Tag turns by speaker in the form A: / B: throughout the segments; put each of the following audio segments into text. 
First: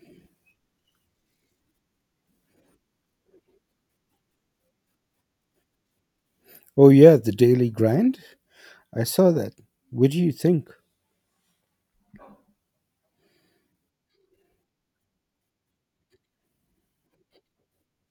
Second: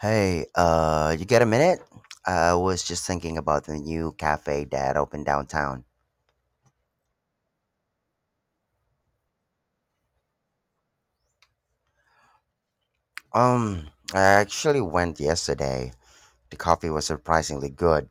A: Hey, you got a minute? I was just thinking about the new cafe that opened downtown.
B: Oh yeah, the Daily Grind. I saw that. What do you think?
A: Um, I actually went yesterday. The coffee was surprisingly good,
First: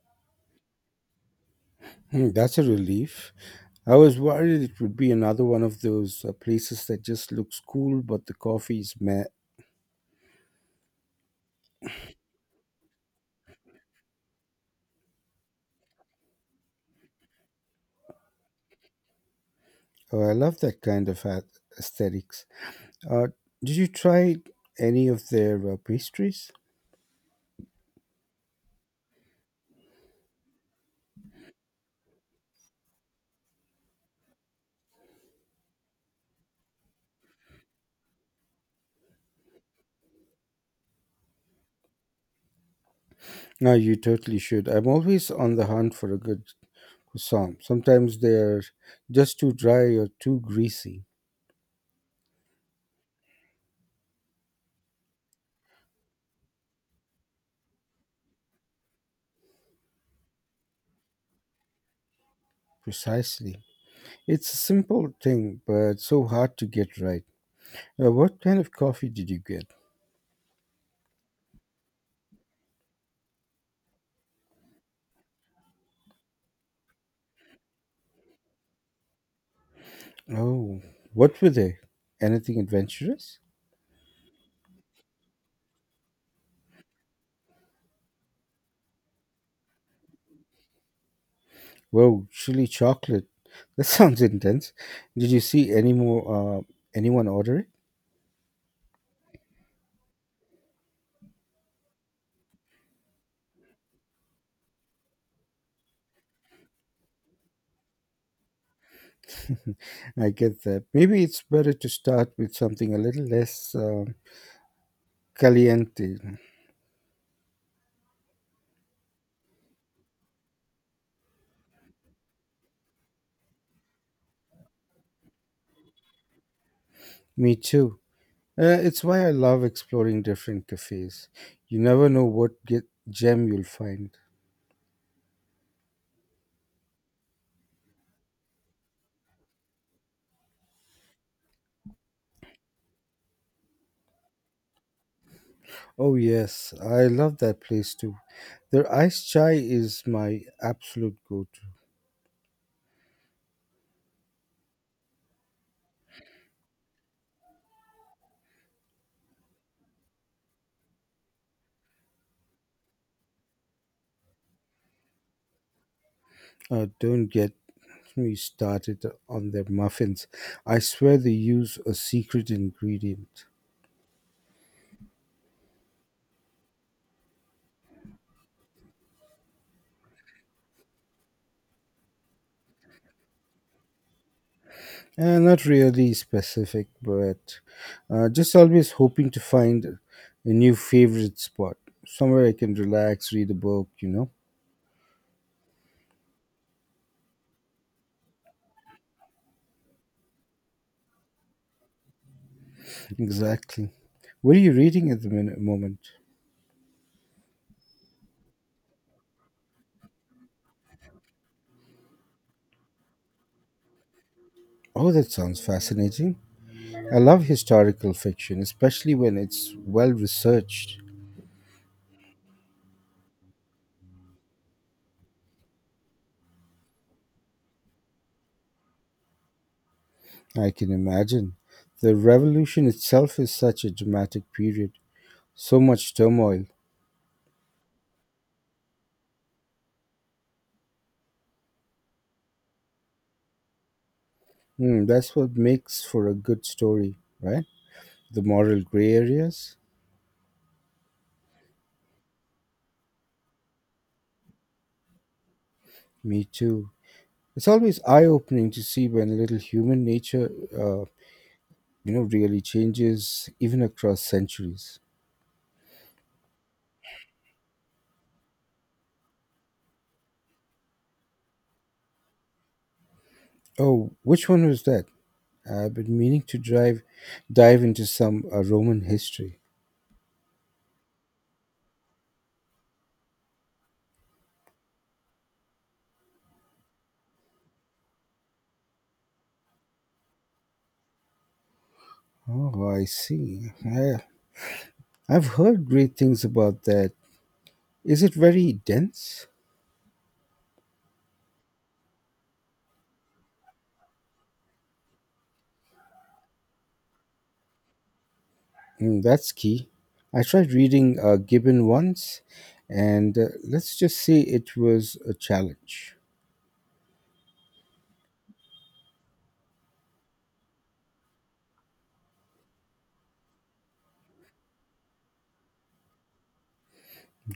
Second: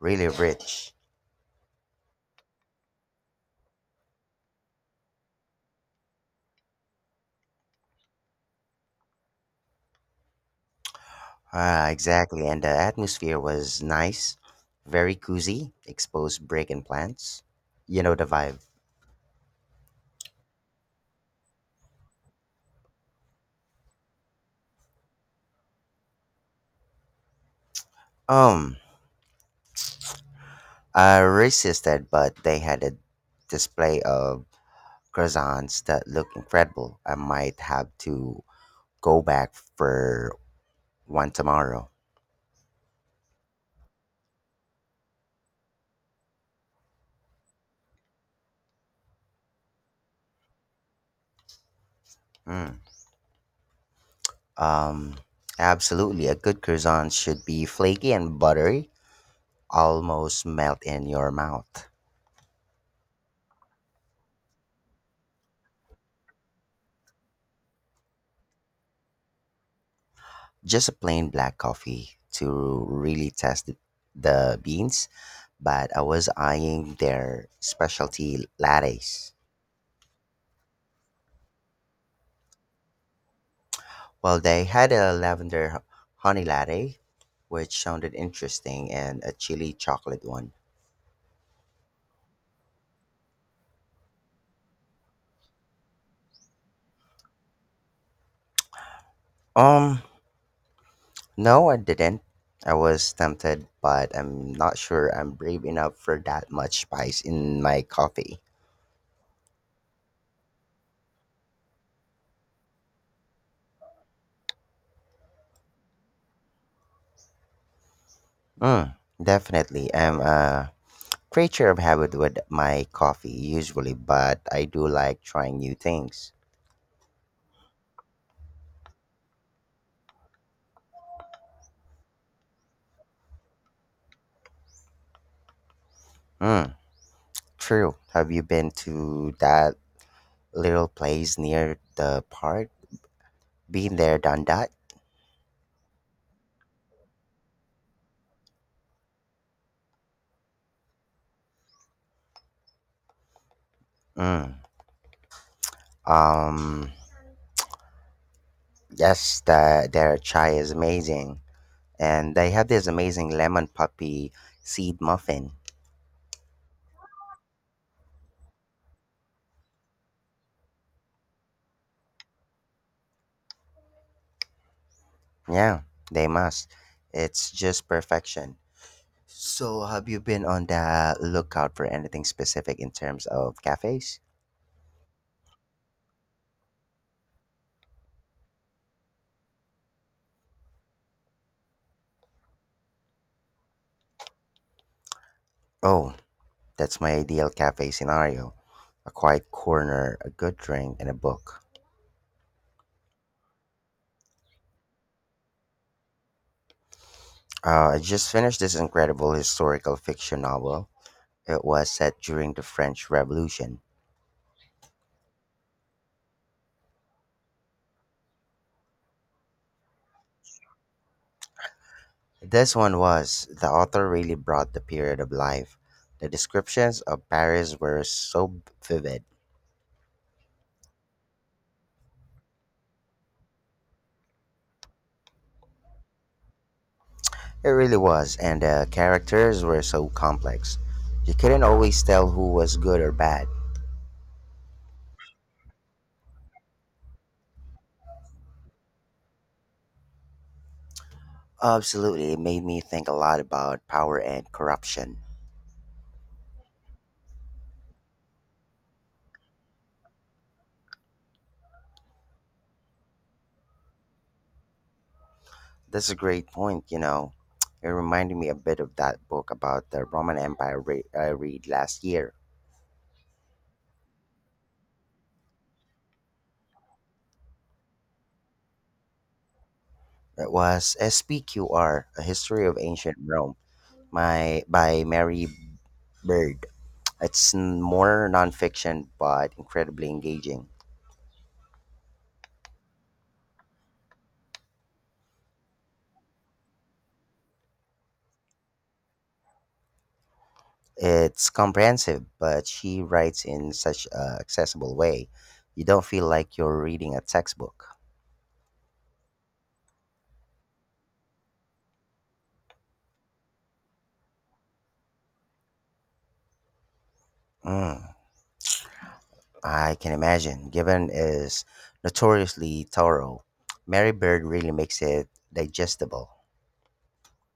A: really rich.
B: Hmm, that's a relief. I was worried it would be another one of those places that just looks cool, but the coffee is meh.
A: Exactly, and the atmosphere was nice, very cozy, exposed brick and plants. You know the vibe.
B: Oh, I love that kind of aesthetics. Uh, did you try any of their pastries?
A: Um, I resisted, but they had a display of croissants that looked incredible. I might have to go back for one tomorrow.
B: No, you totally should. I'm always on the hunt for a good croissant. Sometimes they're just too dry or too greasy.
A: Mm. Um, Absolutely. A good croissant should be flaky and buttery, almost melt in your mouth.
B: Precisely. It's a simple thing, but so hard to get right. What kind of coffee did you get?
A: Just a plain black coffee to really test the beans, but I was eyeing their specialty lattes.
B: Oh, what were they? Anything adventurous?
A: Well, they had a honey latte, which sounded interesting, and a chili chocolate one.
B: Whoa, chili chocolate. That sounds intense. Did you see any more? Anyone order
A: Um, No, I didn't. I was tempted, but I'm not sure I'm brave enough for that much spice in my coffee.
B: it? I get that. Maybe it's better to start with something a little less caliente.
A: Mm, definitely. I'm a creature of habit with my coffee usually, but I do like trying new things.
B: Me too. It's why I love exploring different cafes. You never know what get gem you'll find.
A: Mm, true. Have you been to that little place near the park? Been there, done that?
B: Oh yes, I love that place too. Their iced chai is my absolute go-to.
A: Mm. Um, Yes, their chai is amazing. And they have this amazing lemon poppy seed muffin.
B: Don't get me started on their muffins. I swear they use a secret ingredient.
A: Yeah, they must. It's just perfection. So, have you been on the lookout for anything specific in terms of cafes?
B: Not really specific, but just always hoping to find a new favorite spot. Somewhere I can relax, read a book, you know?
A: Oh, that's my ideal cafe scenario, a quiet corner, a good drink, and a book.
B: Exactly. What are you reading at the moment?
A: I just finished this incredible historical fiction novel. It was set during the French Revolution.
B: Oh, that sounds fascinating. I love historical fiction, especially when it's well researched.
A: This one was. The author really brought the period of life. The descriptions of Paris were so vivid.
B: I can imagine. The revolution itself is such a dramatic period, so much turmoil.
A: It really was, and the characters were so complex. You couldn't always tell who was good or bad.
B: Hmm, that's what makes for a good story, right? The moral gray areas?
A: Absolutely, it made me think a lot about power and corruption.
B: Me too. It's always eye opening to see when little human nature, uh, really changes, even across centuries.
A: That's a great point, It reminded me a bit of that book about the I read last year.
B: Oh, which one was that? I've been meaning to dive into some Roman history.
A: It was SPQR: A History of Ancient Rome, by Mary Bird. More nonfiction, but incredibly engaging.
B: Oh, I see. Yeah, I've heard great things about that. Is it very dense?
A: It's comprehensive, but she writes in such a accessible way. You don't feel like you're reading a textbook.
B: Mm, that's key. I tried reading Gibbon once, and let's just say it was a challenge.
A: Mm, I can imagine. Given is notoriously thorough. Mary Bird really makes it digestible.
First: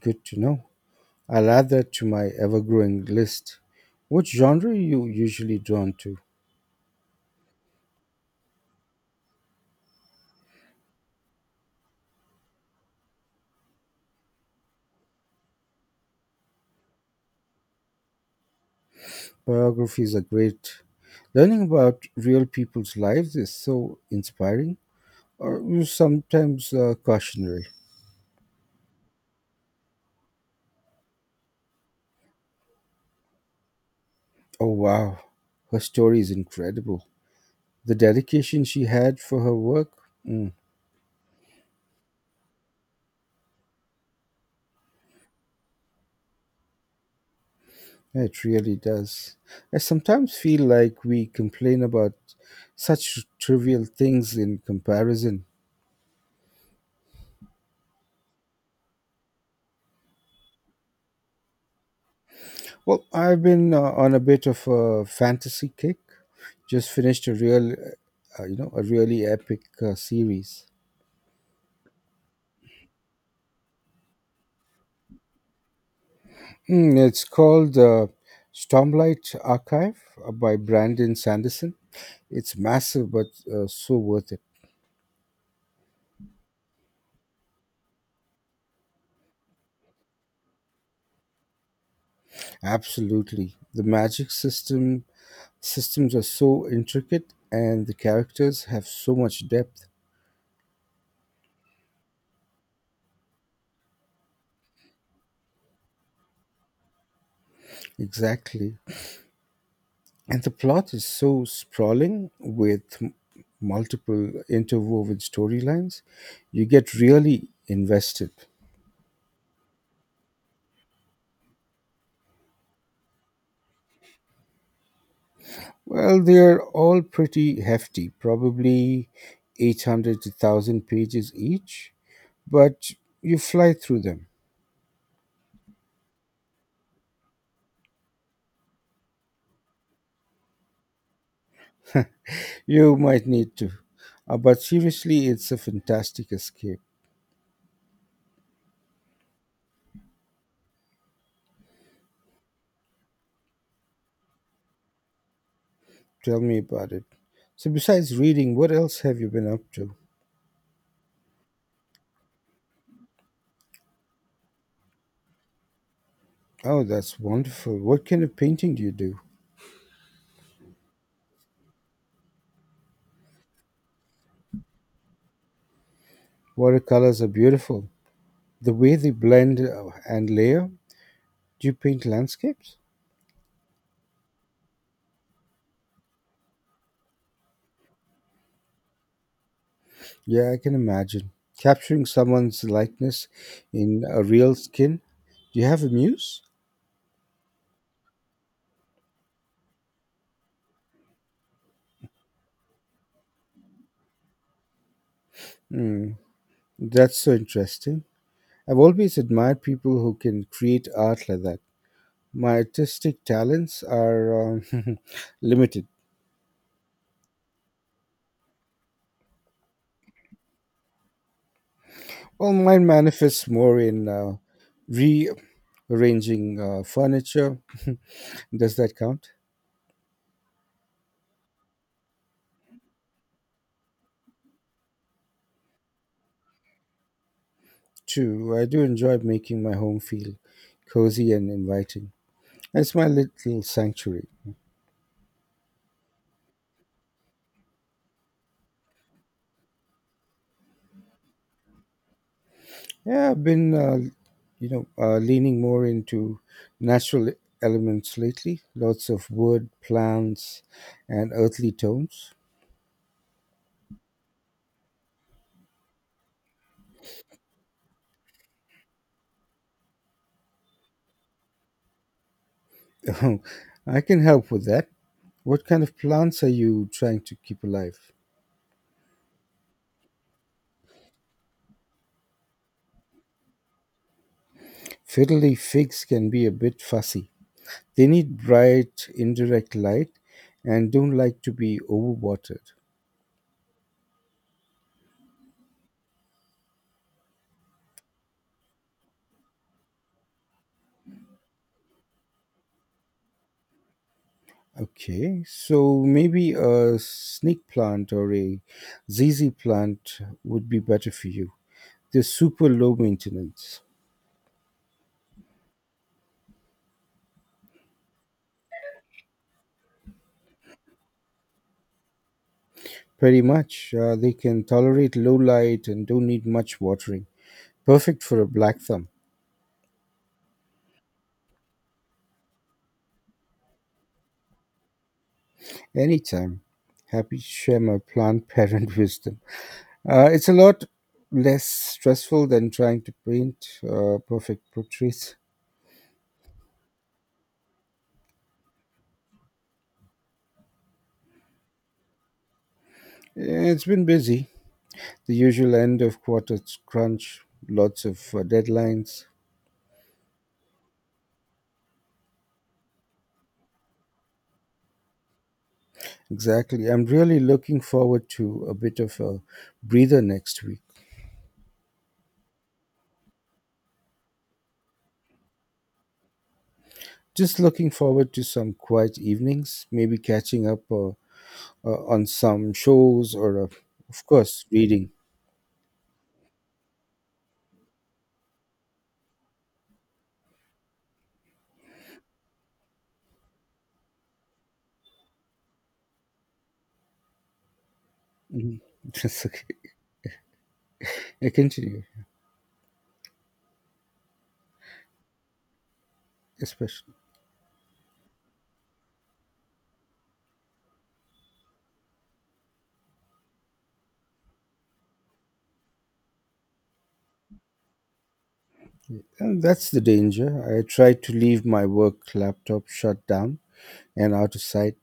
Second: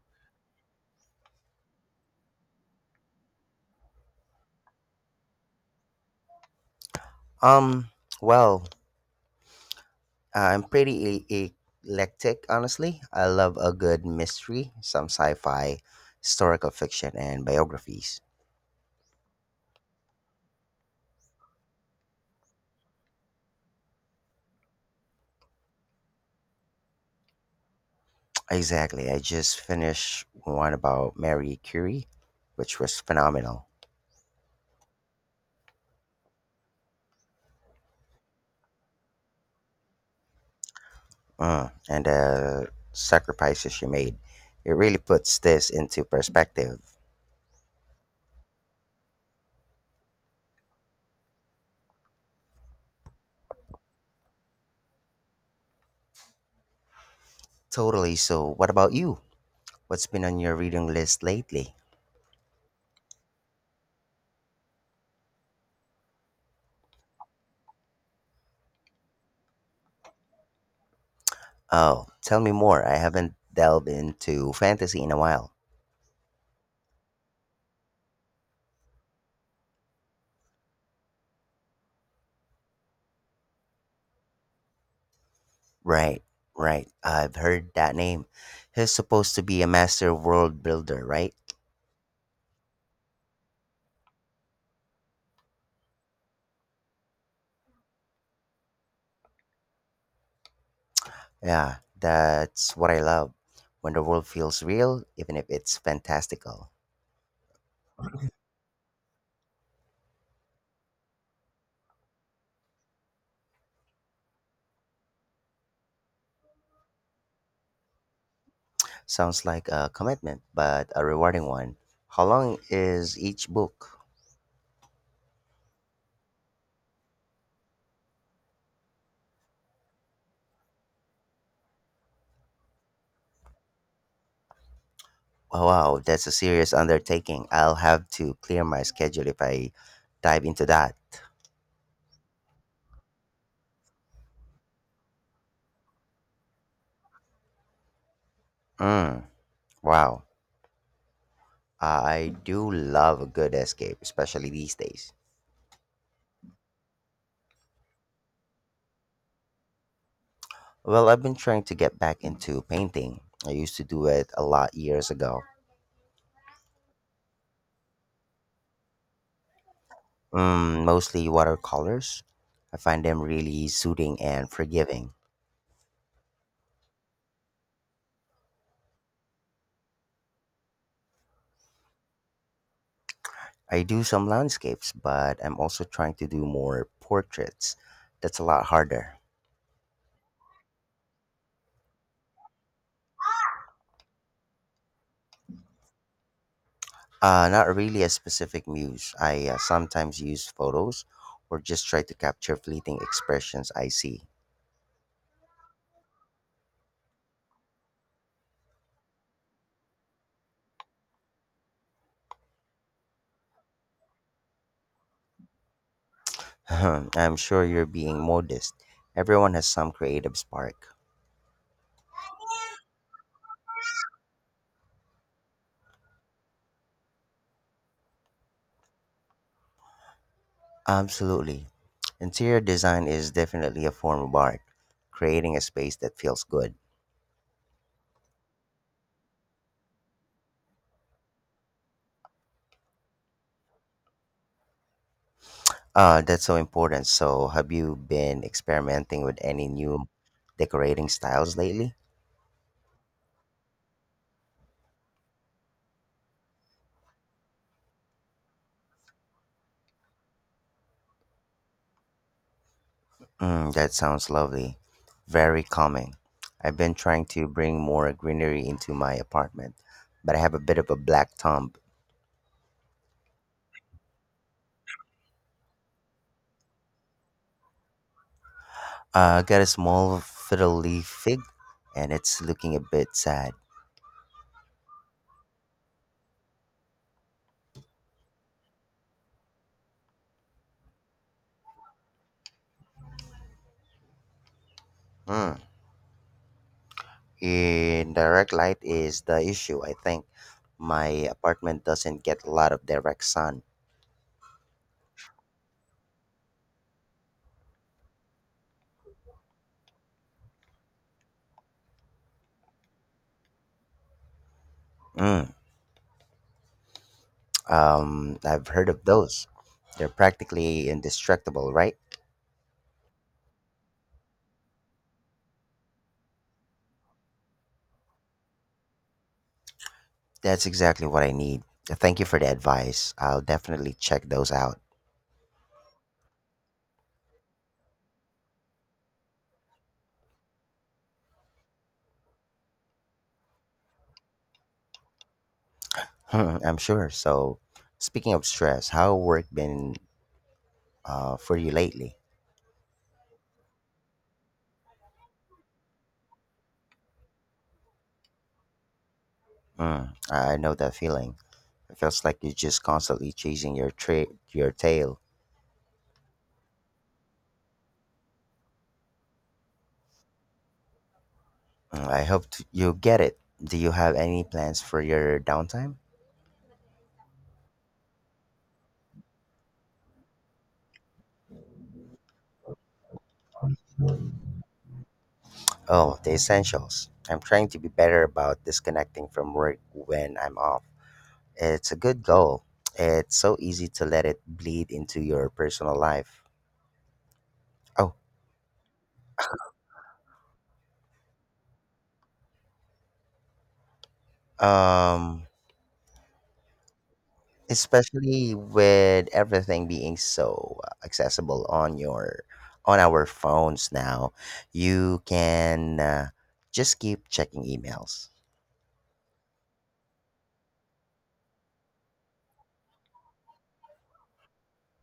B: Good to know. I'll add that to my ever growing list. What genre are you usually drawn to?
A: Um, well, I'm pretty eclectic, honestly. I love a good mystery, some sci fi, historical fiction, and biographies.
B: Biographies are great. Learning about real people's lives is so inspiring, or sometimes cautionary.
A: Exactly. I just finished one about Marie Curie, which was phenomenal.
B: Oh, wow. Her story is incredible. The dedication she had for her work, mm,
A: Mm. And the sacrifices she made. It really puts this into perspective.
B: it really does. I sometimes feel like we complain about such trivial things in comparison.
A: Totally. So, what about you? What's been on your reading list lately?
B: Well, I've been on a bit of a fantasy kick. Just finished a really epic series.
A: Oh, tell me more. I haven't delved into fantasy in a while.
B: It's called Stormlight Archive by Brandon Sanderson. It's massive, but so worth it.
A: Right, right. I've heard that name. He's supposed to be a master world builder, right?
B: Absolutely. The magic systems are so intricate and the characters have so much depth.
A: Yeah, that's what I love. When the world feels real, even if it's fantastical.
B: Exactly. And the plot is so sprawling with multiple interwoven storylines, you get really invested.
A: Sounds like a commitment, but a rewarding one. How long is each book?
B: Well, they're all pretty hefty, probably 800 to 1000 pages each, but you fly through them.
A: Oh, wow, that's a serious undertaking. I'll have to clear my schedule if I dive into that.
B: You might need to. But seriously, it's a fantastic escape.
A: Mm, wow. I do love a good escape, especially these days.
B: Tell me about it. So, besides reading, what else have you been up to?
A: Well, I've been trying to get back into painting. I used to do it a lot years ago.
B: Oh, that's wonderful. What kind of painting do you do?
A: Mm, mostly watercolors. I find them really soothing and forgiving.
B: Watercolors are beautiful. The way they blend and layer. Do you paint landscapes?
A: I do some landscapes, but I'm also trying to do more portraits. That's a lot harder.
B: Yeah, I can imagine. Capturing someone's likeness in a real skin. Do you have a muse?
A: Not really a specific muse. I sometimes use photos or just try to capture fleeting expressions I see.
B: Hmm, that's so interesting. I've always admired people who can create art like that. My artistic talents are limited.
A: I'm sure you're being modest. Everyone has some creative spark.
B: Well, mine manifests more in rearranging furniture. Does that count?
A: Absolutely. Interior design is definitely a form of art, creating a space that feels good.
B: Two, I do enjoy making my home feel cozy and inviting. It's my little sanctuary.
A: That's so important. So, have you been experimenting with any new decorating styles lately?
B: Yeah, I've been, leaning more into natural elements lately. Lots of wood, plants, and earthly tones.
A: Mm, that sounds lovely. Very calming. I've been trying to bring more greenery into my apartment, but I have a bit of a black thumb.
B: I can help with that. What kind of plants are you trying to keep alive?
A: I got a small fiddle leaf fig, and it's looking a bit sad.
B: Fiddly figs can be a bit fussy. They need bright indirect light and don't like to be overwatered.
A: Mm. Indirect light is the issue, I think. My apartment doesn't get a lot of direct sun.
B: Okay, so maybe a snake plant or a ZZ plant would be better for you. They're super low maintenance.
A: Mm. I've heard of those. They're practically indestructible, right?
B: Pretty much, they can tolerate low light and don't need much watering. Perfect for a black thumb.
A: That's exactly what I need. Thank you for the advice. I'll definitely check those out.
B: Anytime. Happy to share my plant parent wisdom. It's a lot less stressful than trying to paint perfect portraits.
A: Hmm, I'm sure. So, speaking of stress, how work been for you lately?
B: It's been busy. The usual end of quarter crunch, lots of deadlines.
A: Mm, I know that feeling. It feels like you're just constantly chasing your tail.
B: Exactly. I'm really looking forward to a bit of a breather next week.
A: Mm, you get it. Do you have any plans for your downtime?
B: Just looking forward to some quiet evenings, maybe catching up on some shows or, of course, reading.
A: Oh, the essentials. I'm trying to be better about disconnecting from work when I'm off. It's a good goal. It's so easy to let it bleed into your personal life. Oh,
B: Mhm. That's okay. I continue,
A: um,
B: especially.
A: especially with everything being so accessible on your on our phones now, you can just keep checking emails.
B: And that's the danger. I tried to leave my work laptop shut down and out of sight.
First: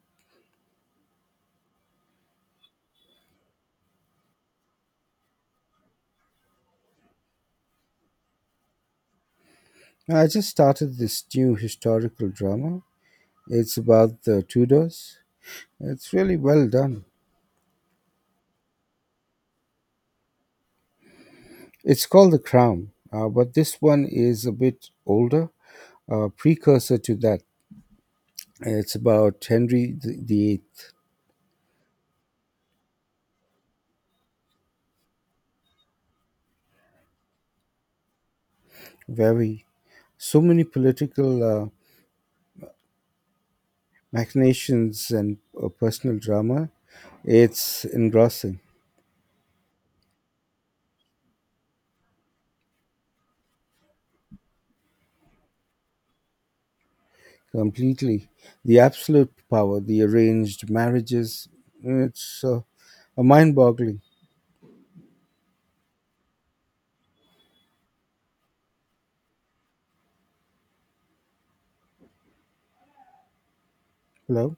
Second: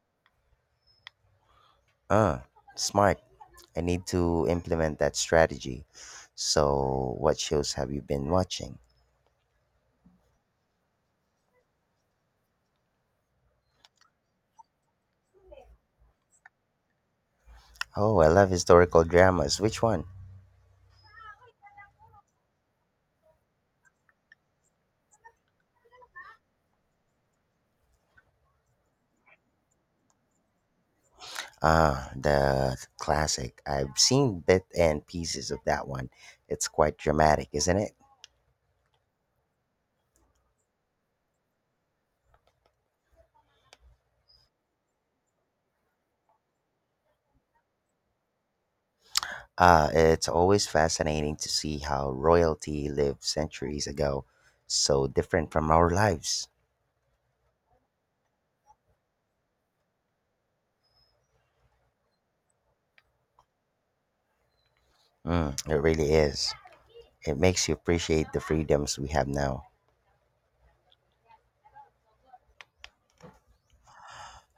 A: Uh, Smart. I need to implement that strategy. So, what shows have you been watching?
B: I just started this new historical drama. It's about the Tudors. It's really well done.
A: Oh, I love historical dramas. Which one?
B: It's called The Crown, but this one is a bit older, a precursor to that. It's about Henry the Eighth.
A: Ah, the classic. I've seen bit and pieces of that one. It's quite dramatic, isn't it?
B: Very so many political machinations and personal drama. It's engrossing.
A: It's always fascinating to see how royalty lived centuries ago, so different from our lives.
B: Completely. The absolute power, the arranged marriages. It's a mind-boggling.
A: Mm, it really is. It makes you appreciate the freedoms we have now.
B: Hello,